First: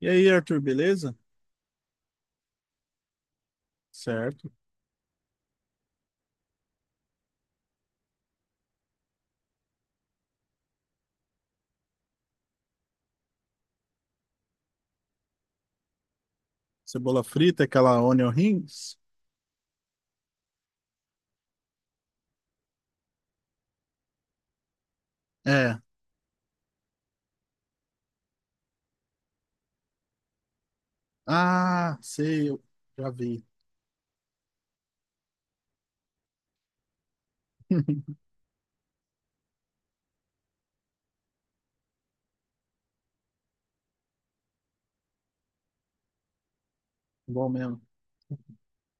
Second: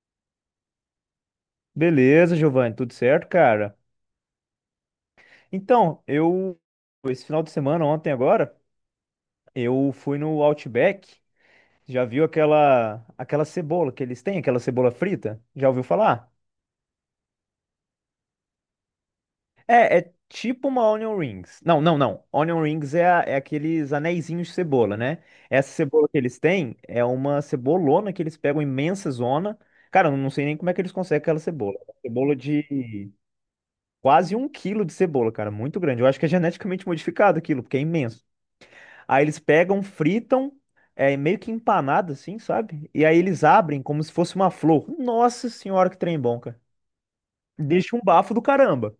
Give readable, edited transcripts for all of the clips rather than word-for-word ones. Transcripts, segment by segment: E aí, Arthur, beleza? Beleza, Giovanni, tudo certo, cara? Certo. Então, eu esse final de semana, ontem agora, eu fui no Outback. Já viu aquela cebola que eles têm, aquela cebola frita? Já ouviu falar? Cebola frita, aquela onion rings? É tipo uma onion rings. Não, não, não. Onion rings é, é aqueles aneizinhos de cebola, né? Essa É. cebola que eles têm é uma cebolona que eles pegam imensa zona. Cara, eu não sei nem como é que eles conseguem aquela cebola. Ah, Cebola sei, eu já de vi. quase um quilo de cebola, cara, muito grande. Eu acho que é geneticamente modificado aquilo, porque é imenso. Aí eles pegam, fritam, é meio que empanado assim, sabe? E aí eles abrem como se fosse uma flor. Nossa senhora, que trem bom, cara. Bom mesmo. Deixa um bafo do caramba,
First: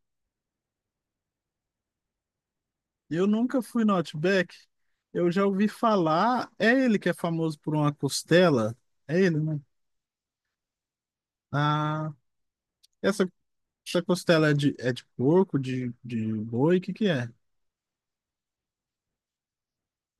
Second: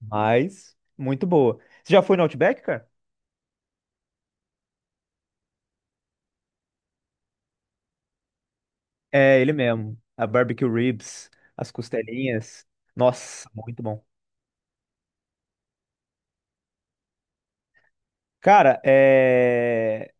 mas muito boa. Você já foi no Outback, cara? Eu nunca fui no Outback. Eu já ouvi falar. É ele que é famoso por uma costela? É ele, É, ele né? mesmo. A barbecue ribs, as Ah, costelinhas. essa, Nossa, muito essa bom. costela é de porco, de boi? O que que é? Cara, é...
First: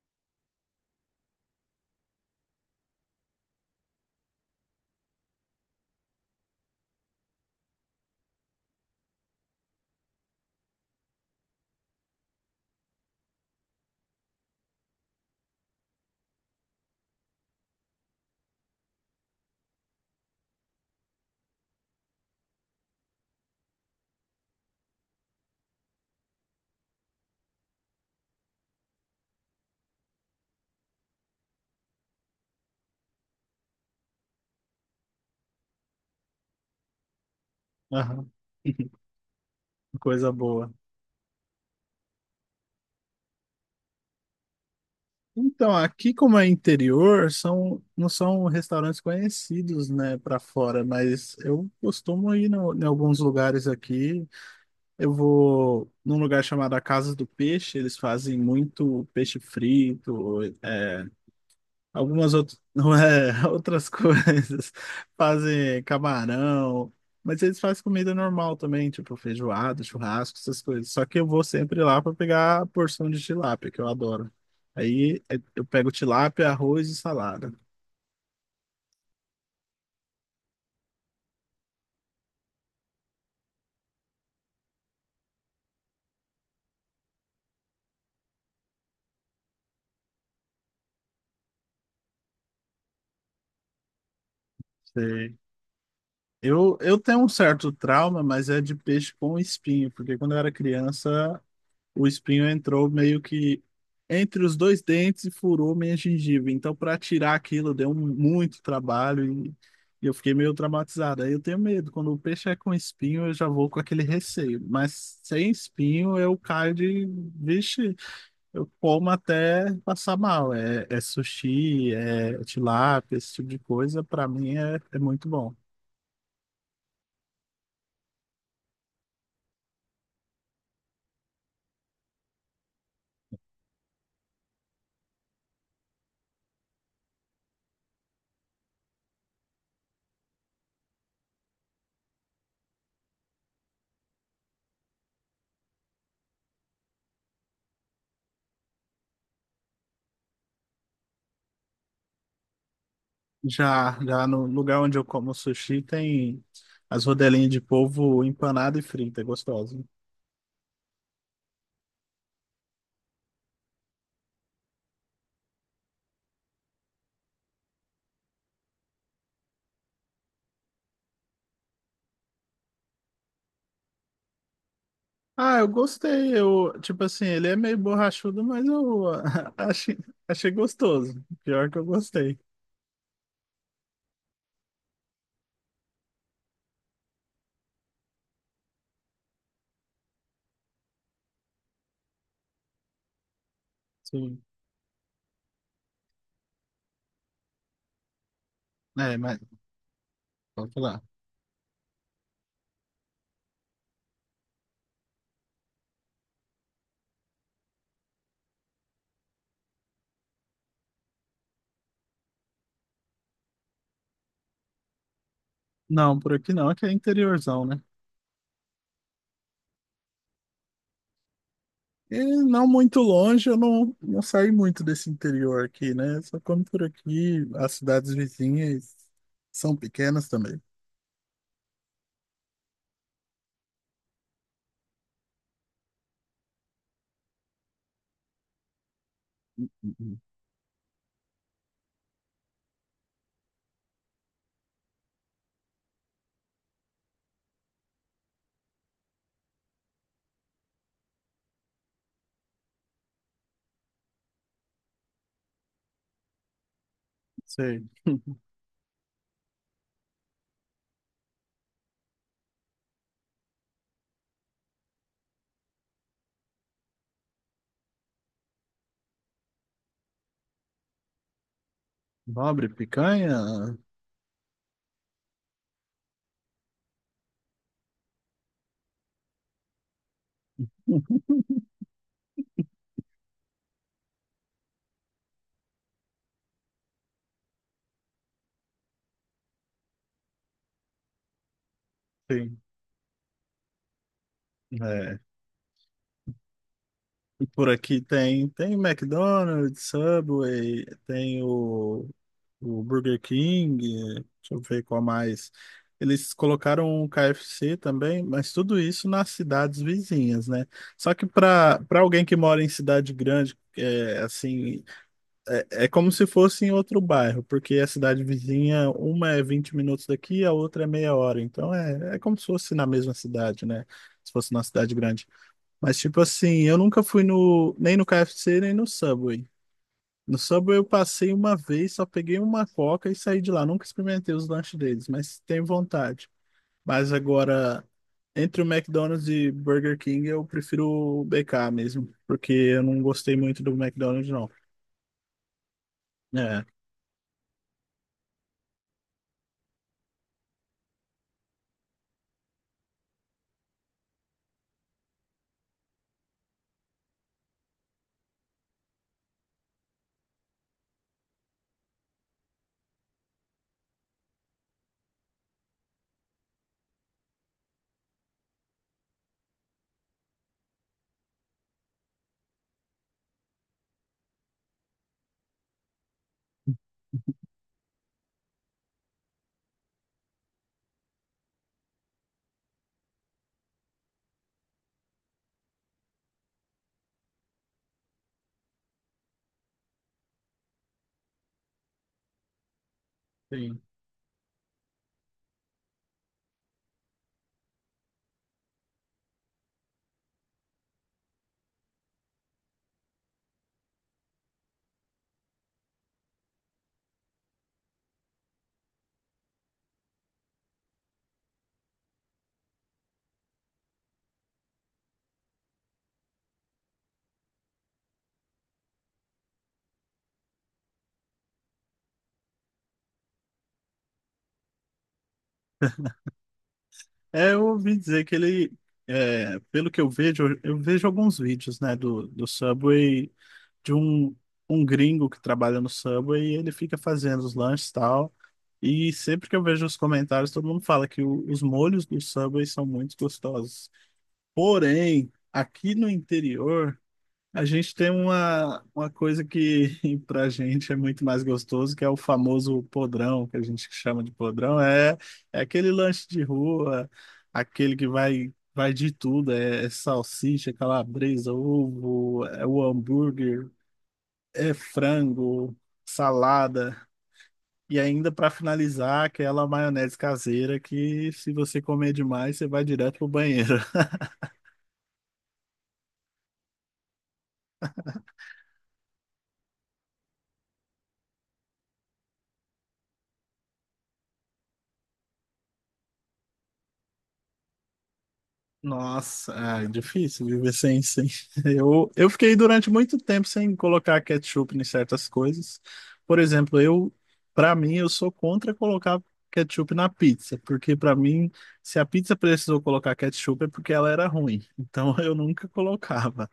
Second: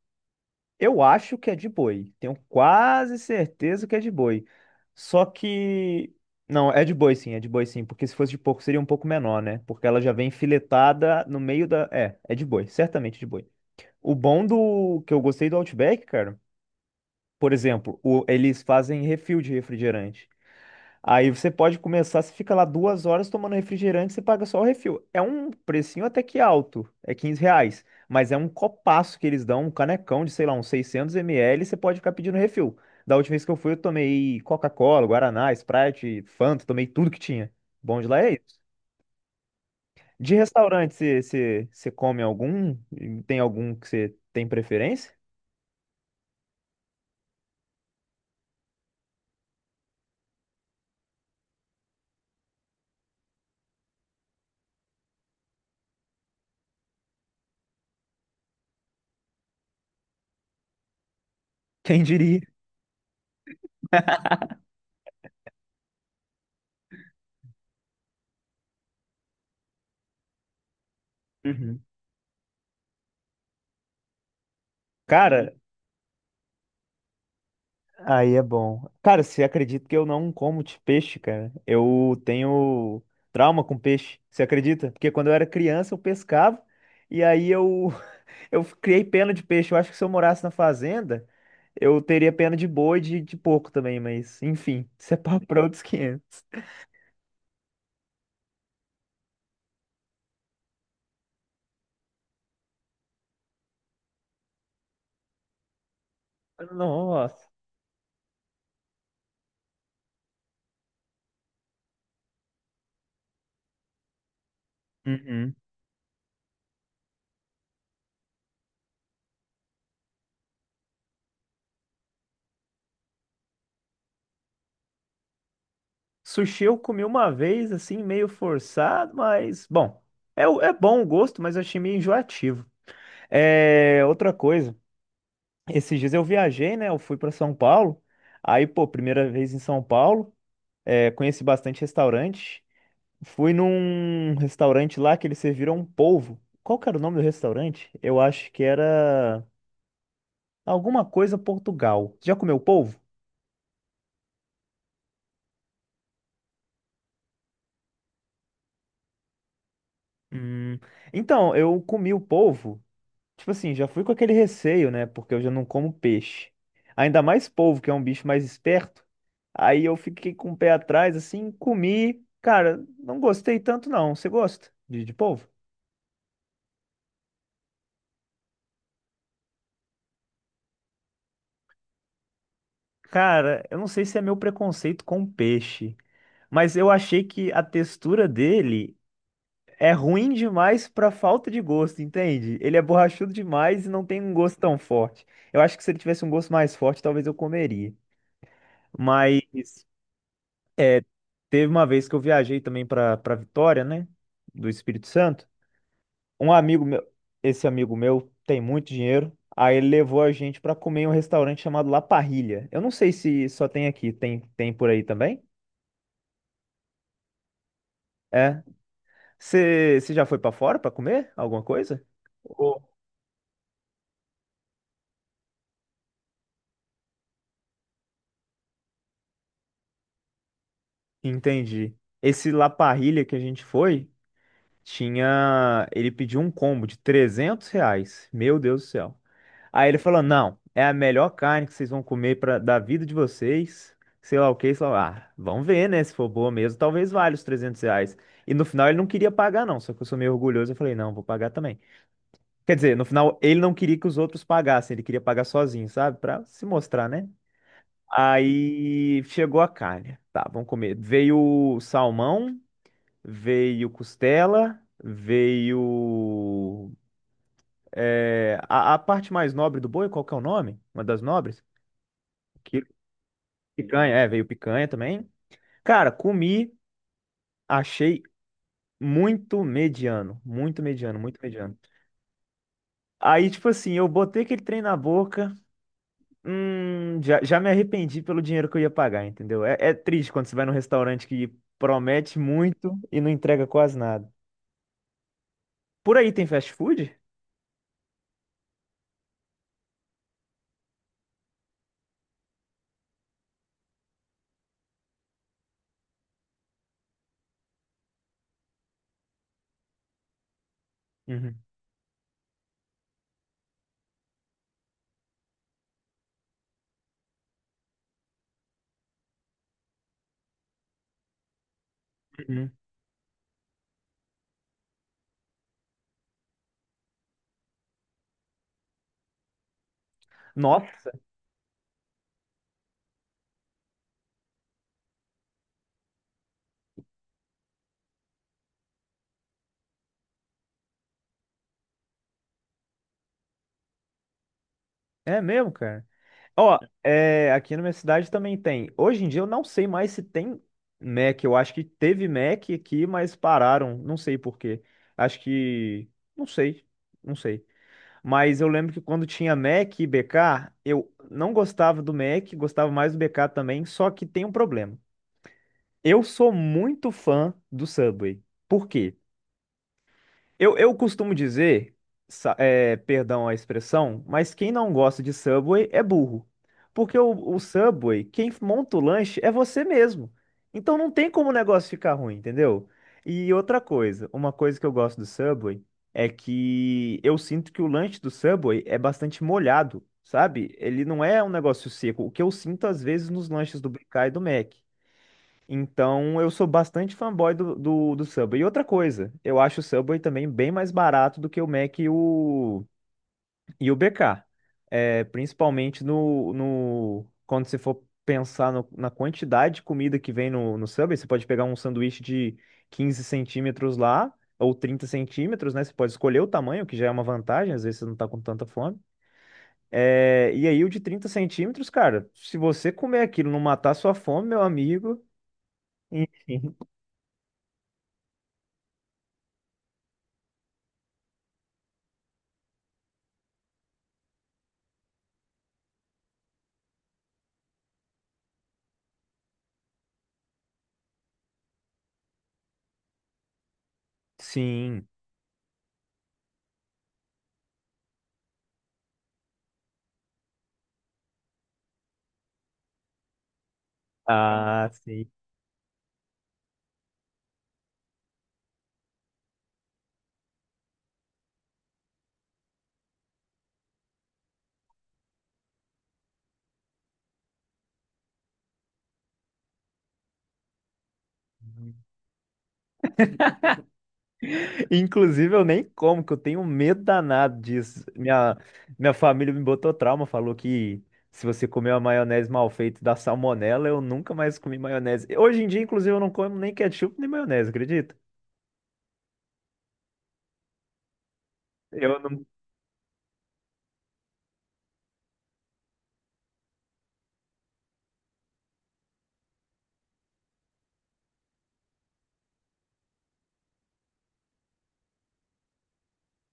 eu acho que é de boi. Tenho quase certeza que é de boi. Só que. Não, é de boi sim, é de boi sim. Porque se fosse de porco seria um pouco menor, né? Porque ela já vem filetada no meio da. É, é de boi, certamente de boi. O bom do que eu gostei do Outback, cara, por exemplo, eles fazem refil de refrigerante. Aí você pode começar, você fica lá 2 horas tomando refrigerante, você paga só o refil. É um precinho até que alto, é 15 reais. Mas é um copaço que eles dão, um canecão de, sei lá, uns 600 ml, você pode ficar pedindo refil. Da última vez que eu fui, eu tomei Coca-Cola, Guaraná, Sprite, Fanta, tomei tudo que tinha. Bom de lá Aham. é isso. Coisa De boa. restaurante, você come algum? Tem algum que você tem preferência? Então, aqui como é interior, não são restaurantes conhecidos, né, para fora, mas eu costumo ir em alguns lugares aqui. Eu vou num lugar chamado A Casa do Peixe, eles fazem muito peixe frito, é, Quem Algumas diria? outras, não é, outras coisas. Fazem camarão, mas eles fazem comida normal também, tipo feijoada, churrasco, essas coisas. Só que eu vou sempre Uhum. lá para pegar a porção de tilápia, que eu adoro. Aí Cara, eu pego tilápia, arroz e salada. aí é bom. Cara, você acredita que eu não como de peixe, cara? Eu tenho trauma com peixe, você acredita? Porque quando eu era criança eu pescava e aí eu, eu criei pena de peixe. Eu acho que se eu morasse na fazenda, eu teria pena de boi e de porco também, mas enfim, isso é Sei. papo pra outros 500. Eu tenho um certo trauma, mas é de peixe com espinho, porque quando eu era criança o espinho entrou meio que entre os dois dentes e furou minha gengiva. Então, para tirar Nossa. aquilo, deu muito trabalho e eu fiquei meio traumatizado. Aí eu tenho medo. Quando o peixe é com espinho, eu já vou com aquele receio. Mas sem Uhum. espinho, eu caio de. Vixe, eu como até passar mal. É sushi, é tilápia, esse tipo de coisa. Para mim é muito bom. Sushi eu comi uma vez, assim, meio forçado, mas bom. É, é bom o gosto, mas eu achei meio enjoativo. É, outra coisa. Esses dias eu viajei, né? Eu fui para São Paulo. Aí, pô, primeira vez em São Paulo, é, conheci bastante restaurante. Fui num restaurante lá que eles serviram um polvo. Qual que era o nome do restaurante? Eu acho que era alguma coisa Portugal. Já comeu polvo? Já, já no lugar onde eu como sushi tem as rodelinhas de polvo empanada e frita, é gostoso. Hum, Então, eu comi o polvo. Tipo assim, já fui com aquele receio, né? Porque eu já não como peixe. Ainda mais polvo, que é um bicho mais esperto. Aí eu fiquei com o pé atrás, assim, comi. Cara, não gostei tanto, não. Você gosta de polvo? Ah, eu gostei. Eu, tipo assim, ele é meio borrachudo, mas eu achei, achei gostoso. Pior que eu gostei. Cara, eu não sei se é meu preconceito com peixe, mas eu achei que a textura dele é ruim demais pra falta de gosto, entende? Ele é borrachudo demais e não tem um Sim. gosto tão forte. Eu acho que se ele tivesse um gosto mais forte, talvez eu comeria. É, mas Mas. pode falar. Teve uma vez que eu viajei também para Vitória, né? Do Espírito Santo. Um amigo meu, esse amigo meu tem muito dinheiro. Aí ele levou a gente para comer em um restaurante chamado La Parrilla. Eu não sei se só tem aqui, tem por aí também? Não, por aqui não, aqui é interiorzão, né? É. Você já foi para fora para comer alguma coisa? E não Ou- muito longe, eu não saí muito desse interior aqui, né? Só como por aqui, as cidades vizinhas são pequenas também. Entendi. Esse La Parrilla que a gente foi, tinha. Ele pediu um combo de 300 reais. Meu Deus do céu. Aí ele Uhum. falou: não, é a melhor carne que vocês vão comer pra, da vida de vocês. Sei lá o que, sei lá. Ah, vamos ver, né? Se for boa mesmo, talvez valha os 300 reais. E no final ele não queria pagar, não. Só que eu sou meio orgulhoso. Eu falei: não, vou pagar também. Quer dizer, no final ele não queria que os outros pagassem. Ele queria pagar sozinho, sabe? Pra se mostrar, né? Sei. Aí chegou a carne. Tá, vamos comer. Veio salmão, veio costela, veio é, a parte mais nobre do boi, qual que é o nome? Uma das nobres? Nobre, Que, picanha. picanha, é, veio picanha também. Cara, comi, achei muito mediano, muito mediano, muito mediano. Aí, tipo assim, eu botei aquele trem na boca, já me arrependi pelo dinheiro que eu ia pagar, entendeu? É, é triste quando você vai num restaurante que promete Sim, muito e não entrega quase nada. é. Por aí tem fast food? E por aqui tem McDonald's, Subway, tem o Burger King, deixa eu ver qual mais. Eles colocaram o KFC também, mas tudo isso nas cidades vizinhas, né? Só que Uhum. para alguém que mora em cidade grande, é, assim, é como se fosse em outro bairro, porque a cidade vizinha, uma é 20 minutos daqui, a outra é meia hora. Então é como se Uhum. fosse na mesma cidade, né? Se fosse na cidade grande. Mas, tipo assim, eu nunca fui nem no KFC, nem no Subway. No Subway eu Nossa, passei uma vez, só peguei uma coca e saí de lá. Nunca experimentei os lanches deles, mas tenho vontade. Mas agora, entre o McDonald's e Burger King, eu prefiro o BK mesmo, porque eu não gostei muito do McDonald's, não. é mesmo, cara. É, Ó, é, aqui na minha cidade também tem. Hoje em dia eu não sei mais se tem Mac. Eu acho que teve Mac aqui, mas pararam. Não sei por quê. Acho que. Não sei. Não sei. Mas eu lembro que quando tinha Mac e BK, eu não gostava do Mac, gostava mais do BK também, só que tem um problema. Eu sou muito fã do Subway. Por quê? Eu costumo dizer, é, perdão a expressão, mas quem não gosta de Subway é burro. Porque o Subway, quem monta o lanche é você mesmo. Então não tem como o negócio ficar ruim, entendeu? E outra coisa, uma coisa que eu gosto do Subway é que eu sinto que o lanche do Subway é bastante molhado, sabe? Ele não é um negócio seco, o que eu sinto às vezes nos sim. lanches do BK e do Mac. Então, eu sou bastante fanboy do Subway. E outra coisa, eu acho o Subway também bem mais barato do que o Mac e o BK. É, principalmente no, no, quando você for pensar na quantidade de comida que vem no Subway, você pode pegar um sanduíche de 15 centímetros lá, ou 30 centímetros, né? Você pode escolher o tamanho, que já é uma vantagem, às vezes você não tá com tanta fome. É, e aí, o de 30 centímetros, cara, se você comer aquilo e não matar sua fome, meu amigo. Enfim. Eu ouvi dizer que ele, pelo que eu vejo, alguns vídeos, né, do Subway de um gringo que trabalha no Subway e ele fica fazendo os lanches e tal. E sempre que eu vejo os comentários, todo mundo fala que os molhos do Subway são muito gostosos. Sim. Porém, aqui no interior, a gente tem uma coisa que pra gente é muito mais gostoso, que é o famoso podrão, que a gente chama de podrão. Ah, É, sim. é aquele lanche de rua, aquele que vai, vai de tudo, é salsicha, calabresa, ovo, é o hambúrguer, é frango, salada e ainda para finalizar aquela maionese caseira que se você comer demais você vai direto pro banheiro. Inclusive, eu nem como, que eu tenho um medo danado disso. Minha família me botou trauma, falou que se você comer uma maionese mal feita dá salmonela, eu nunca mais comi maionese. Hoje em dia, inclusive, eu não como nem ketchup nem maionese, acredita? Nossa, ah, é difícil viver sem. Eu, Eu eu não... fiquei durante muito tempo sem colocar ketchup em certas coisas. Por exemplo, eu, para mim, eu sou contra colocar ketchup na pizza, porque para mim, se a pizza precisou colocar ketchup é porque ela era ruim. Então eu nunca colocava.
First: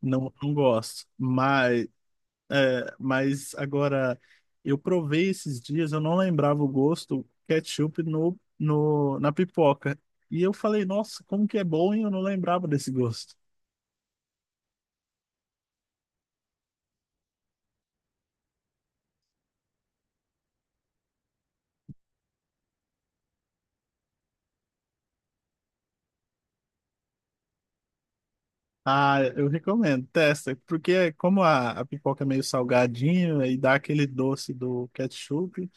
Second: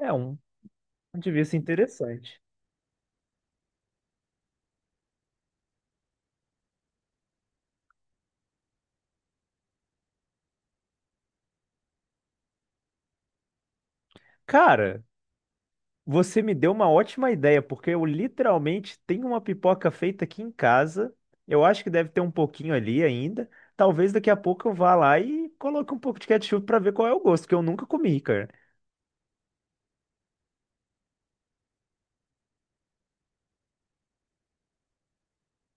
é Não, um não gosto. ponto de vista Mas. interessante. É, mas agora eu provei esses dias, eu não lembrava o gosto ketchup no, no, na pipoca. E eu falei, nossa, como que é bom e eu não lembrava desse gosto. Cara, você me deu uma ótima ideia, porque eu literalmente tenho uma pipoca feita aqui em casa. Eu acho que deve ter um pouquinho ali ainda. Talvez daqui a pouco eu vá lá e coloque um pouco de ketchup para ver qual é o gosto, que eu nunca comi, cara. Ah, eu recomendo, testa, porque como a pipoca é meio salgadinha e dá aquele doce do ketchup,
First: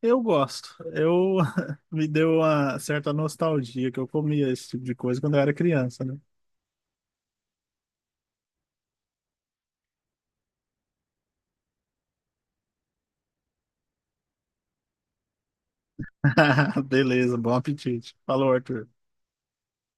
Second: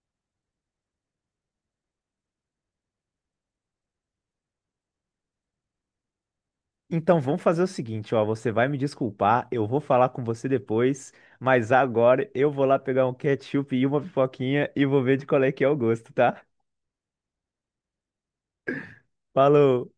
eu gosto. Eu me deu uma certa nostalgia que eu comia esse tipo de coisa quando eu era criança, né? Então vamos fazer o seguinte, ó, você vai me desculpar, eu vou falar com você depois, mas agora eu vou lá pegar um ketchup e uma pipoquinha e vou ver de qual é que é o gosto, tá? Beleza, bom apetite. Falou, Arthur. Falou.